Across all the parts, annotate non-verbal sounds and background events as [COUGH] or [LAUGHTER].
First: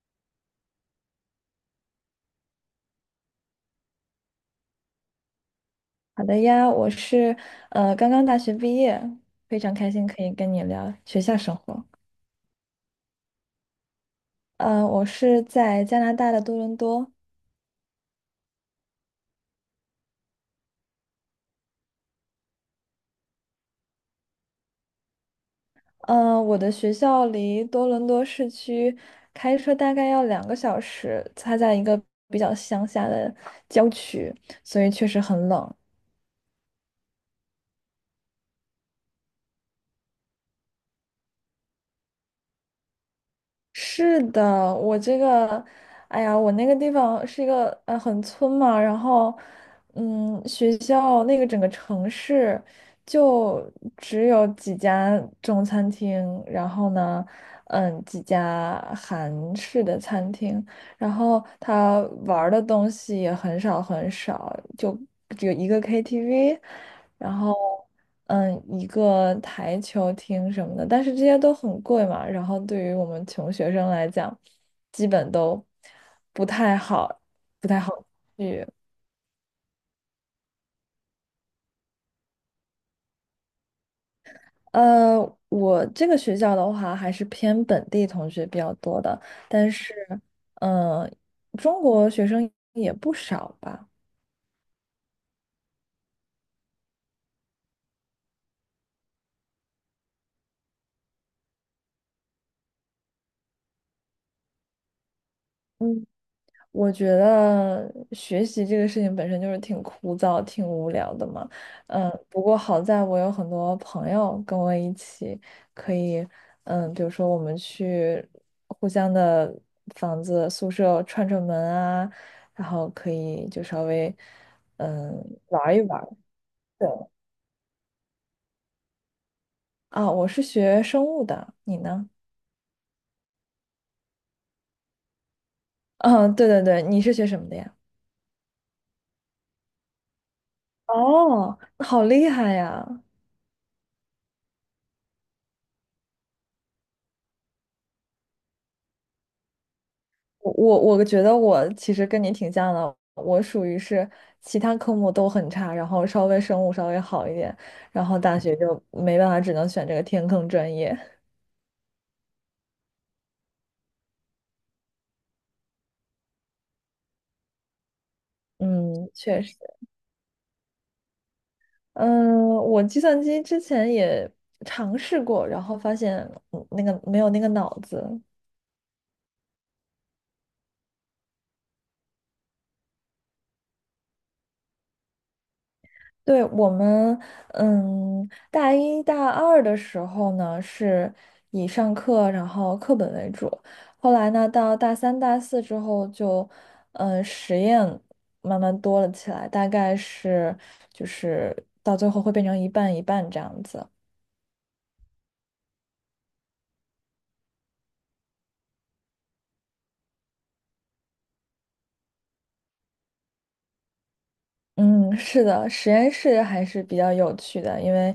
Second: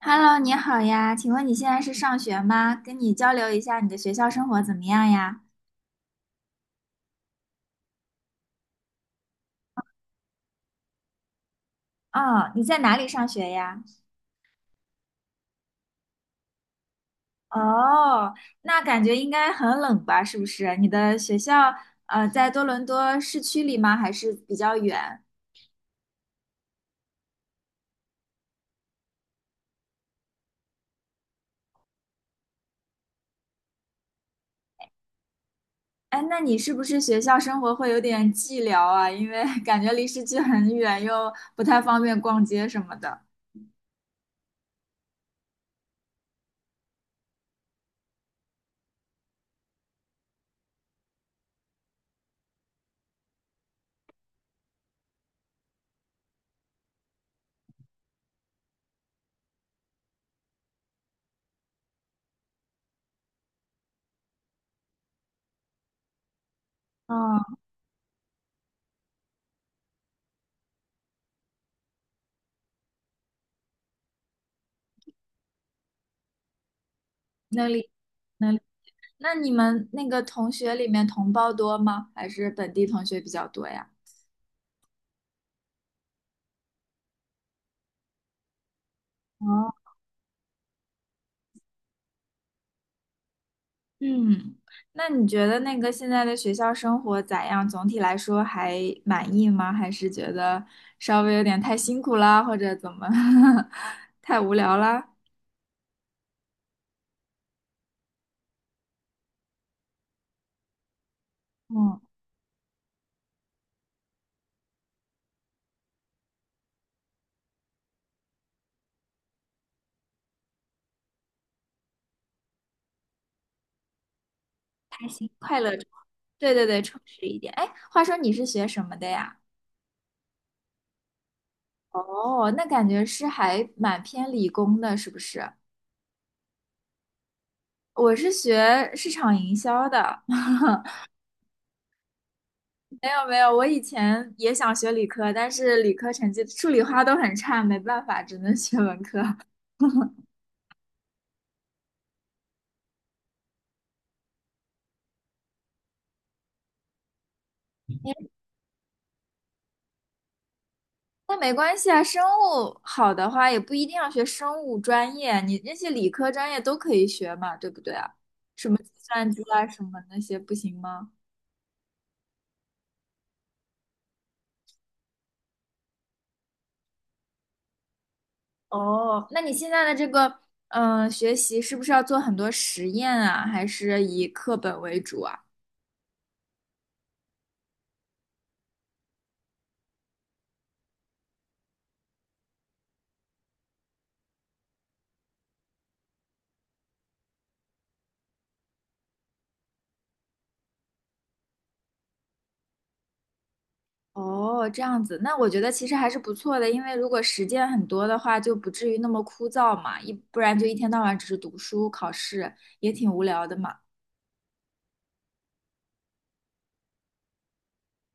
Hello，你好呀，请问你现在是上学吗？跟你交流一下你的学校生活怎么样呀？好的呀，我是刚刚大学毕业，非常开心可以跟你聊学校生活。哦，你在哪里上学呀？我是在加拿大的多伦多。哦，那感觉应该很冷吧？是不是？你的学校在多伦多市区里吗？还是比较远？我的学校离多伦多市区开车大概要两个小时，它在一个比较乡下的郊区，所以确实很冷。哎，那你是不是学校生活会有点寂寥啊？因为 [LAUGHS] 感觉离市区很远，又不太方便逛街什么的。是的，我这个，哎呀，我那个地方是一个很村嘛，然后，嗯，学校那个整个城市就只有几家中餐厅，然后呢，嗯，几家韩式的餐厅，然后他玩儿的东西也很少很少，就只有一个 KTV，然后哦，嗯，一个台球厅什么的，但是这些都很贵嘛，然后对于我们穷学生来讲，基本都不太好，不那太里，好那里，去。那你们那个同学里面同胞多吗？还是本地同学比较多呀？呃，我这个学校的话，还是偏本地同学比较多的，但哦，是嗯，中国学生也不少吧。嗯，那你觉得那个现在的学校生活咋样？总体来说还满意吗？还是觉得稍微有点太辛苦啦，或者怎么，[LAUGHS] 太无聊啦？嗯。我觉得学习这个事情本身就是挺枯燥、挺无聊的嘛。嗯，嗯，不过好在我有很多朋友跟我一起，可以，嗯，比如说我们去互相的房子、宿舍串串门啊，然后可以就稍微，开嗯，心快乐玩一着，玩。对对对，对，充实一点。哎，话说你是学什么的呀？啊，我是学生物的，你呢？哦，那感觉是还蛮偏理工的，是不是？[LAUGHS] 嗯，对对对，你是学什么的呀？我是学市场营销的。[LAUGHS] 哦，好厉害呀！没有没有，我以前也想学理科，但是理科成绩数理化都很差，没办法，只能学文科。我觉得我其实跟你挺像的，我属于是其他科目都很差，然后稍微生物稍微好一点，然后大学就没办法，只能选这个天坑专业。那没关系啊，生物好的话也不一定要学生物专业，你那些理科专业都可以学嘛，对不对啊？什么计嗯，算确机实，啊，什么那些不行吗？嗯，我计算机之前也尝试过，然后发现那个没有那个脑子。哦，那你现在的这个学习是不是要做很多实验啊，还是以课本为主啊？对，我们，嗯，大一大二的时候呢，是以上课然后课本为主，后来呢，到大三大四之后就，嗯，实验慢慢多了起来，大概是就是到最后会变成一半一半这样子。哦，这样子，那我觉得其实还是不错的，因为如果实践很多的话，就不至于那么枯燥嘛，一不然就一天到晚只是读书考试，也挺无聊的嘛。嗯，是的，实验室还是比较有趣的，因为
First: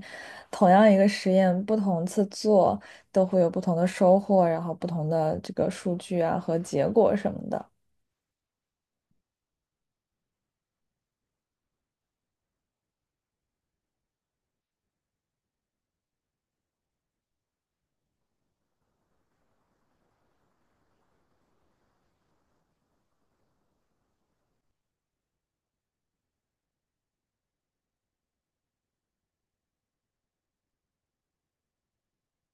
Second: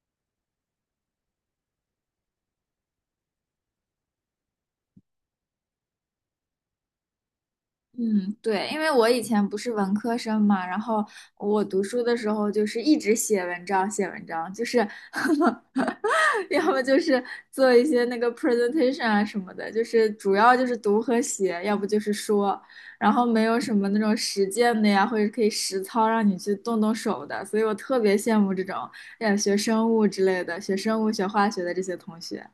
同样一个实验，不同次做都会有不同的收获，然后不同的这个数据啊和结果什么的。嗯，对，因为我以前不是文科生嘛，然后我读书的时候就是一直写文章，写文章，就是 [LAUGHS] 要么就是做一些那个 presentation 啊什么的，就是主要就是读和写，要不就是说，然后没有什么那种实践的呀，或者可以实操让你去动动手的，所以我特别羡慕这种，哎，学生物之类的，学生物、学化学的这些同学。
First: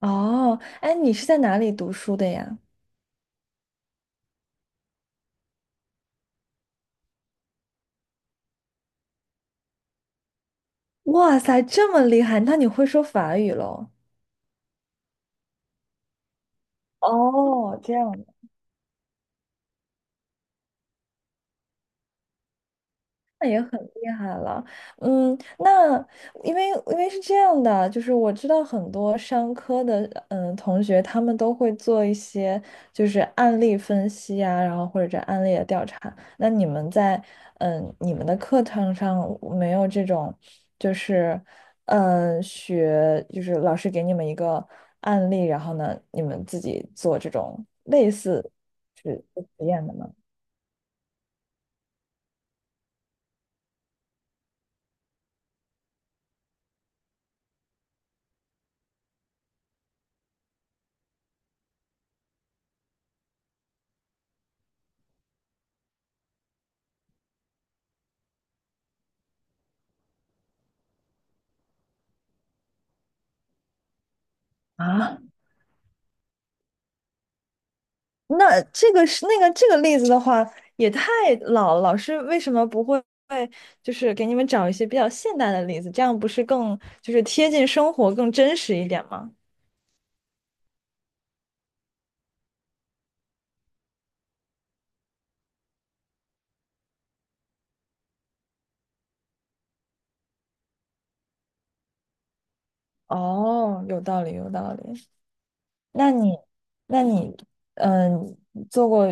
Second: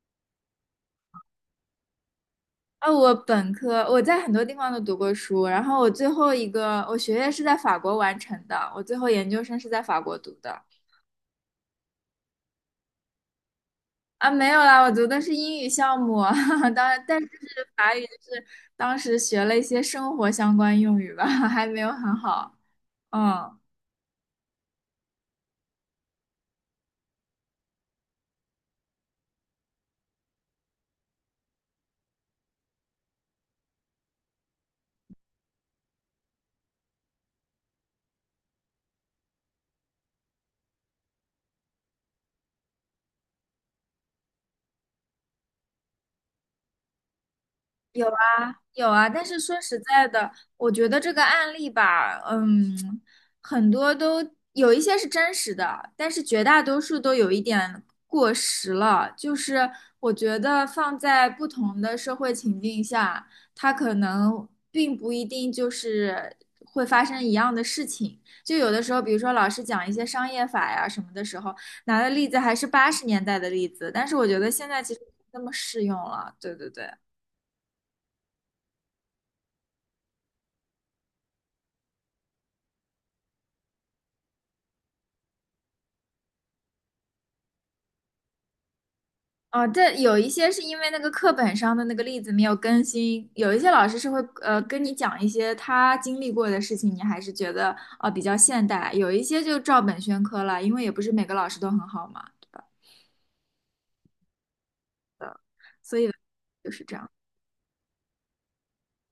哦，哎，你是在哪里读书的呀？啊，我本科我在很多地方都读过书，然后我最后一个我学业是在法国完成的，我最后研究生是在法国读的。哇塞，这么厉害，那你会说法语喽？啊，没有啦，我读的是英语项目，[LAUGHS] 当然，但是就是哦，这法语样就是当时学了一些生活相关用语吧，[LAUGHS] 还没有很好。那嗯，也很厉害了。嗯，那因为是这样的，就是我知道很多商科的嗯同学，他们都会做一些就是案例分析啊，然后或者这案例的调查。那你们在嗯你们的课堂上没有这种，就是嗯学就是老师给你们一个案例，然后呢你们自己做这种类似有啊，是但是说实实验的在吗？的，我觉得这个案例吧，嗯，很多都有一些是真实的，但是绝大多数都有一点过时了。就是我觉得放在不同的社会情境下，它可能并不一定就是会发生一样的事情。就有的时候，比如说老师讲一些商业法呀什么的时候，拿的例子还是八十年代的例子，但是我觉得现在其实不那么适用了。对对对。那这个是那个这个例子的话，也太老了，老师为什么不会就是给你们找一些比较现代的例子？这样不是更就是贴近生活、更真实一点吗？哦，这有一些是因为那个课本上的那个例子没有更新，有一些老师是会跟你讲一些他经历过的事情，你还是觉得比较现代，有一些就照本宣科了，因为也不是每个老师都很好嘛，对吧？哦，有道理，有道理。那你，就是这那样。你，嗯，做过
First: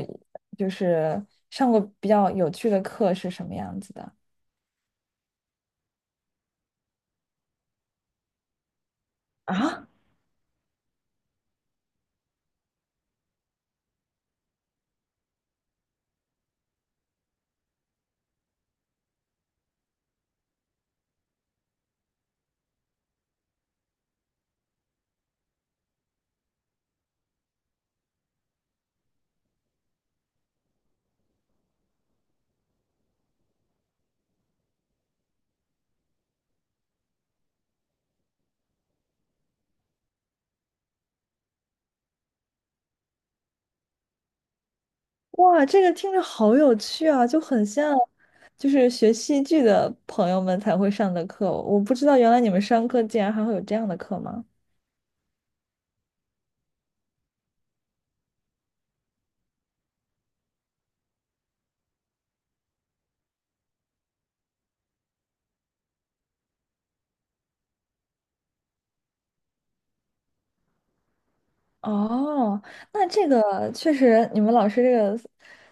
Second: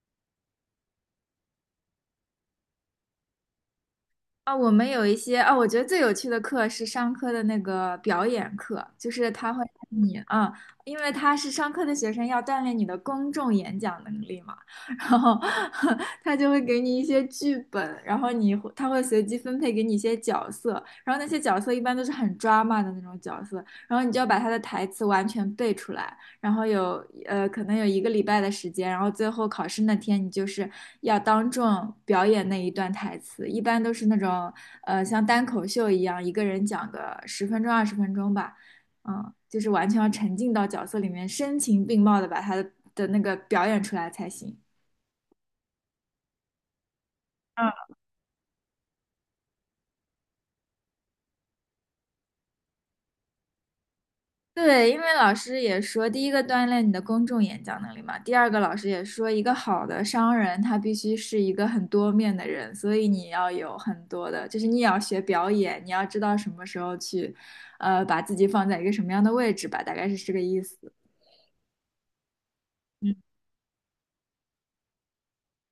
就是上过比较有趣的课是什么样子的啊，我们有一些啊，我觉得最有趣的课是商科的那个表演课，就是他会啊？让你啊，因为他是商科的学生，要锻炼你的公众演讲能力嘛，然后 [LAUGHS] 他就会给你一些剧本，然后你会他会随机分配给你一些角色，然后那些角色一般都是很 drama 的那种角色，然后你就要把他的台词完全背出来，然后可能有一个礼拜的时间，然后最后考试那天，你就是要当众表演那一段台词，一般都是那种像单口秀一样，一个人讲个十分钟二十分钟吧，嗯，就是完全要沉浸到角色里面，声情并茂的把他的那个表演出来才行。哇，这个听着好有趣啊，就很嗯。像，就是学戏剧的朋友们才会上的课。我不知道原来你们上课竟然还会有这样的课吗？对，因为老师也说，第一个锻炼你的公众演讲能力嘛，第二个老师也说，一个好的商人他必须是一个很多面的人，所以你要有很多的，就是你也要学表演，你要知道什么时候去，呃，把自己放在一个什么样的位置吧，大概是这个意思。哦，那嗯，这个确实，你们老师这个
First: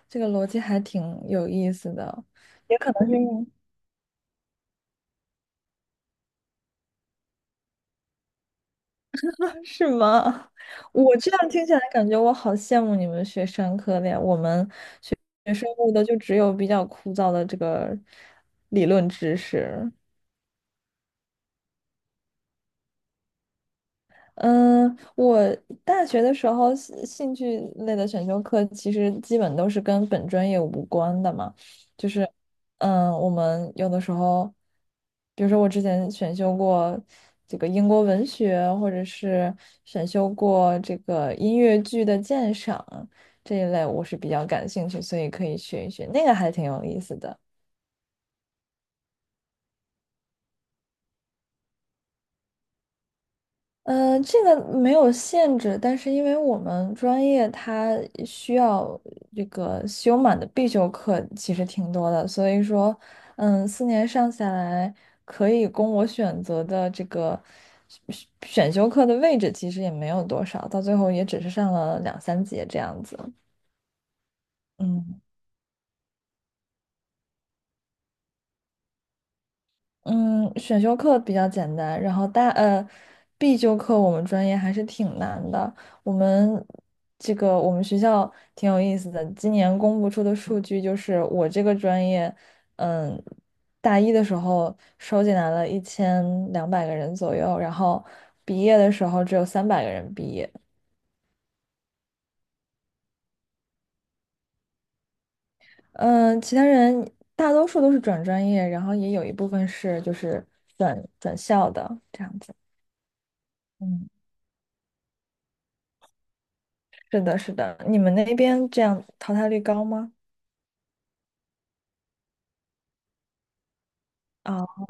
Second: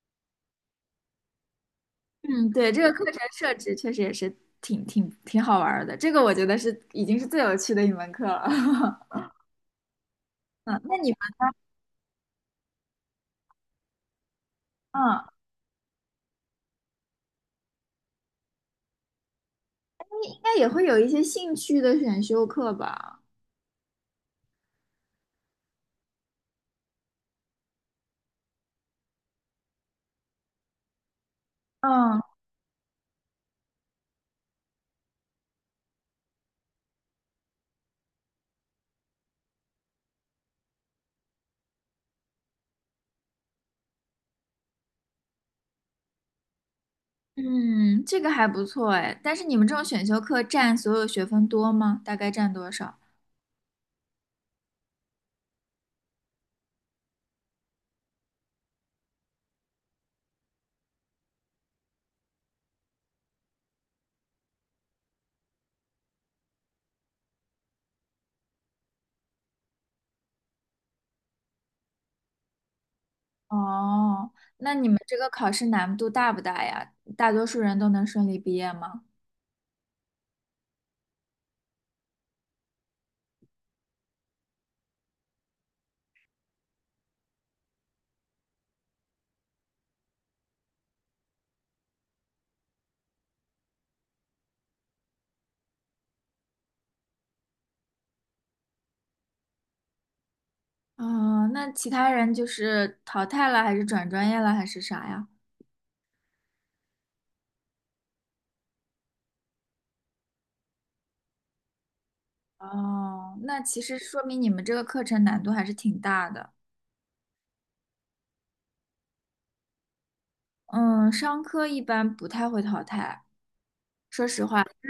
逻辑还挺有意思的，嗯，对，这个可课能是程因为 设置确实也是挺好玩儿的，这个我觉得是已经是最有趣的一门课了。[LAUGHS] [LAUGHS] 是吗？嗯，那你我们这样听起来感觉我好羡慕你们学商科的呀，我们嗯，学生物的就只有比较枯燥的这个理论知识。应该也会有一些兴趣的选修课吧？嗯，我大学的时候兴趣类的选修课其实基本都是跟本专业无关的嘛，就嗯。是，嗯，我们有的时候，比如说我之前选修过这个英国文学，或者是选修过这个音乐剧的鉴赏这一类，我是比较感兴趣，所以可以学一学，那个还挺有意思的。嗯，这个还不错哎，但是你们这种选修课占所有学分多吗？大概占多少？呃，这个没有限制，但是因为我们专业它需要这个修满的必修课其实挺多的，所以说，嗯，四年上下来，可以供我选择的这个选修课的位置其实也没有多少，到最后也只是上了两三节这样子。哦，那你们这嗯。个考试难度大不大呀？大多数人都能顺利毕业吗？嗯，选修课比较简单，然后必修课我们专业还是挺难的。我们我们学校挺有意思的，今年公布出的数据就是我这个专业，嗯，大一的时候收进来了一千两百个人左右，然后毕业的时候只有三百个人毕业。哦，那其他人就是淘汰了，还是转专业了，还是啥呀？嗯，其他人大多数都是转专业，然后也有一部分是就是转校的这样子。哦，那其实嗯。说明你们这个课程难度还是挺大的。是的，是的，你们那边这样淘汰率高吗？嗯，商科一般不太会淘汰。啊、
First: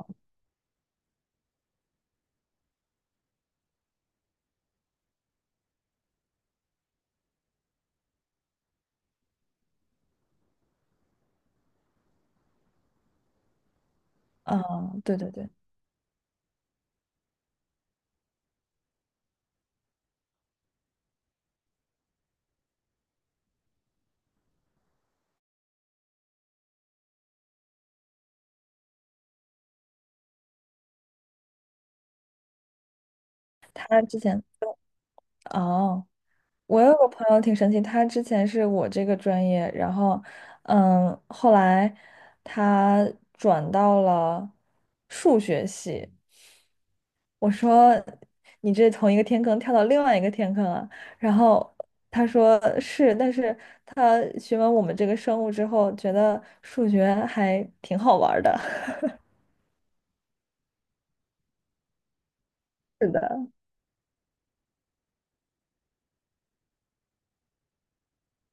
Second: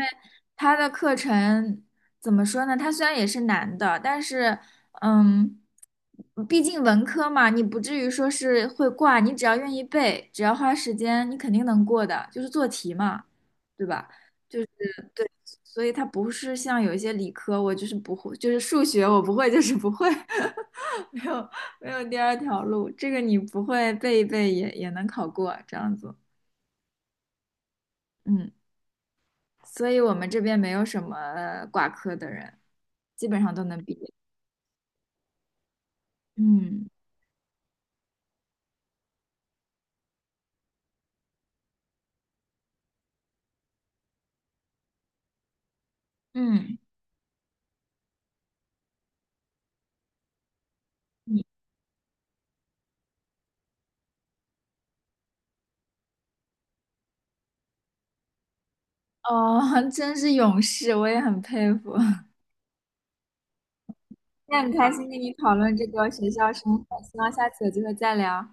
他的课程怎么说呢？他虽然也是难的，但是，嗯，毕竟文科嘛，你不至于说是会挂，你只要愿意背，只要花时间，你肯定能过的，就是做题嘛，对吧？就啊、是对对，对对，所以它不是像有一些理科，我就是不会，就是数学我不会，就是不会，[LAUGHS] 没有没有第二条路，这个你不会背一背也能考过，这样子，嗯。所以我们这边没有什么挂科的人，基本上都能毕他业。之前哦，我嗯有个朋友挺神奇，他之前是我这个专业，然后嗯，后来他转到了数学系。嗯，我说你这从一个天坑跳到另外一个天坑啊，然你后他说是，但是他学完我们这个生物之后，觉得数学还挺好玩儿的。[LAUGHS] 哦，[LAUGHS] 真是勇士，我也很佩服。[LAUGHS] 是的。那很开心跟你讨论这个学校生活，希望下次有机会再聊，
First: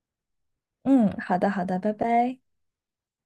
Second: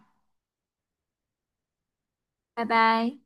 嗯，好的，好的，拜拜。拜拜。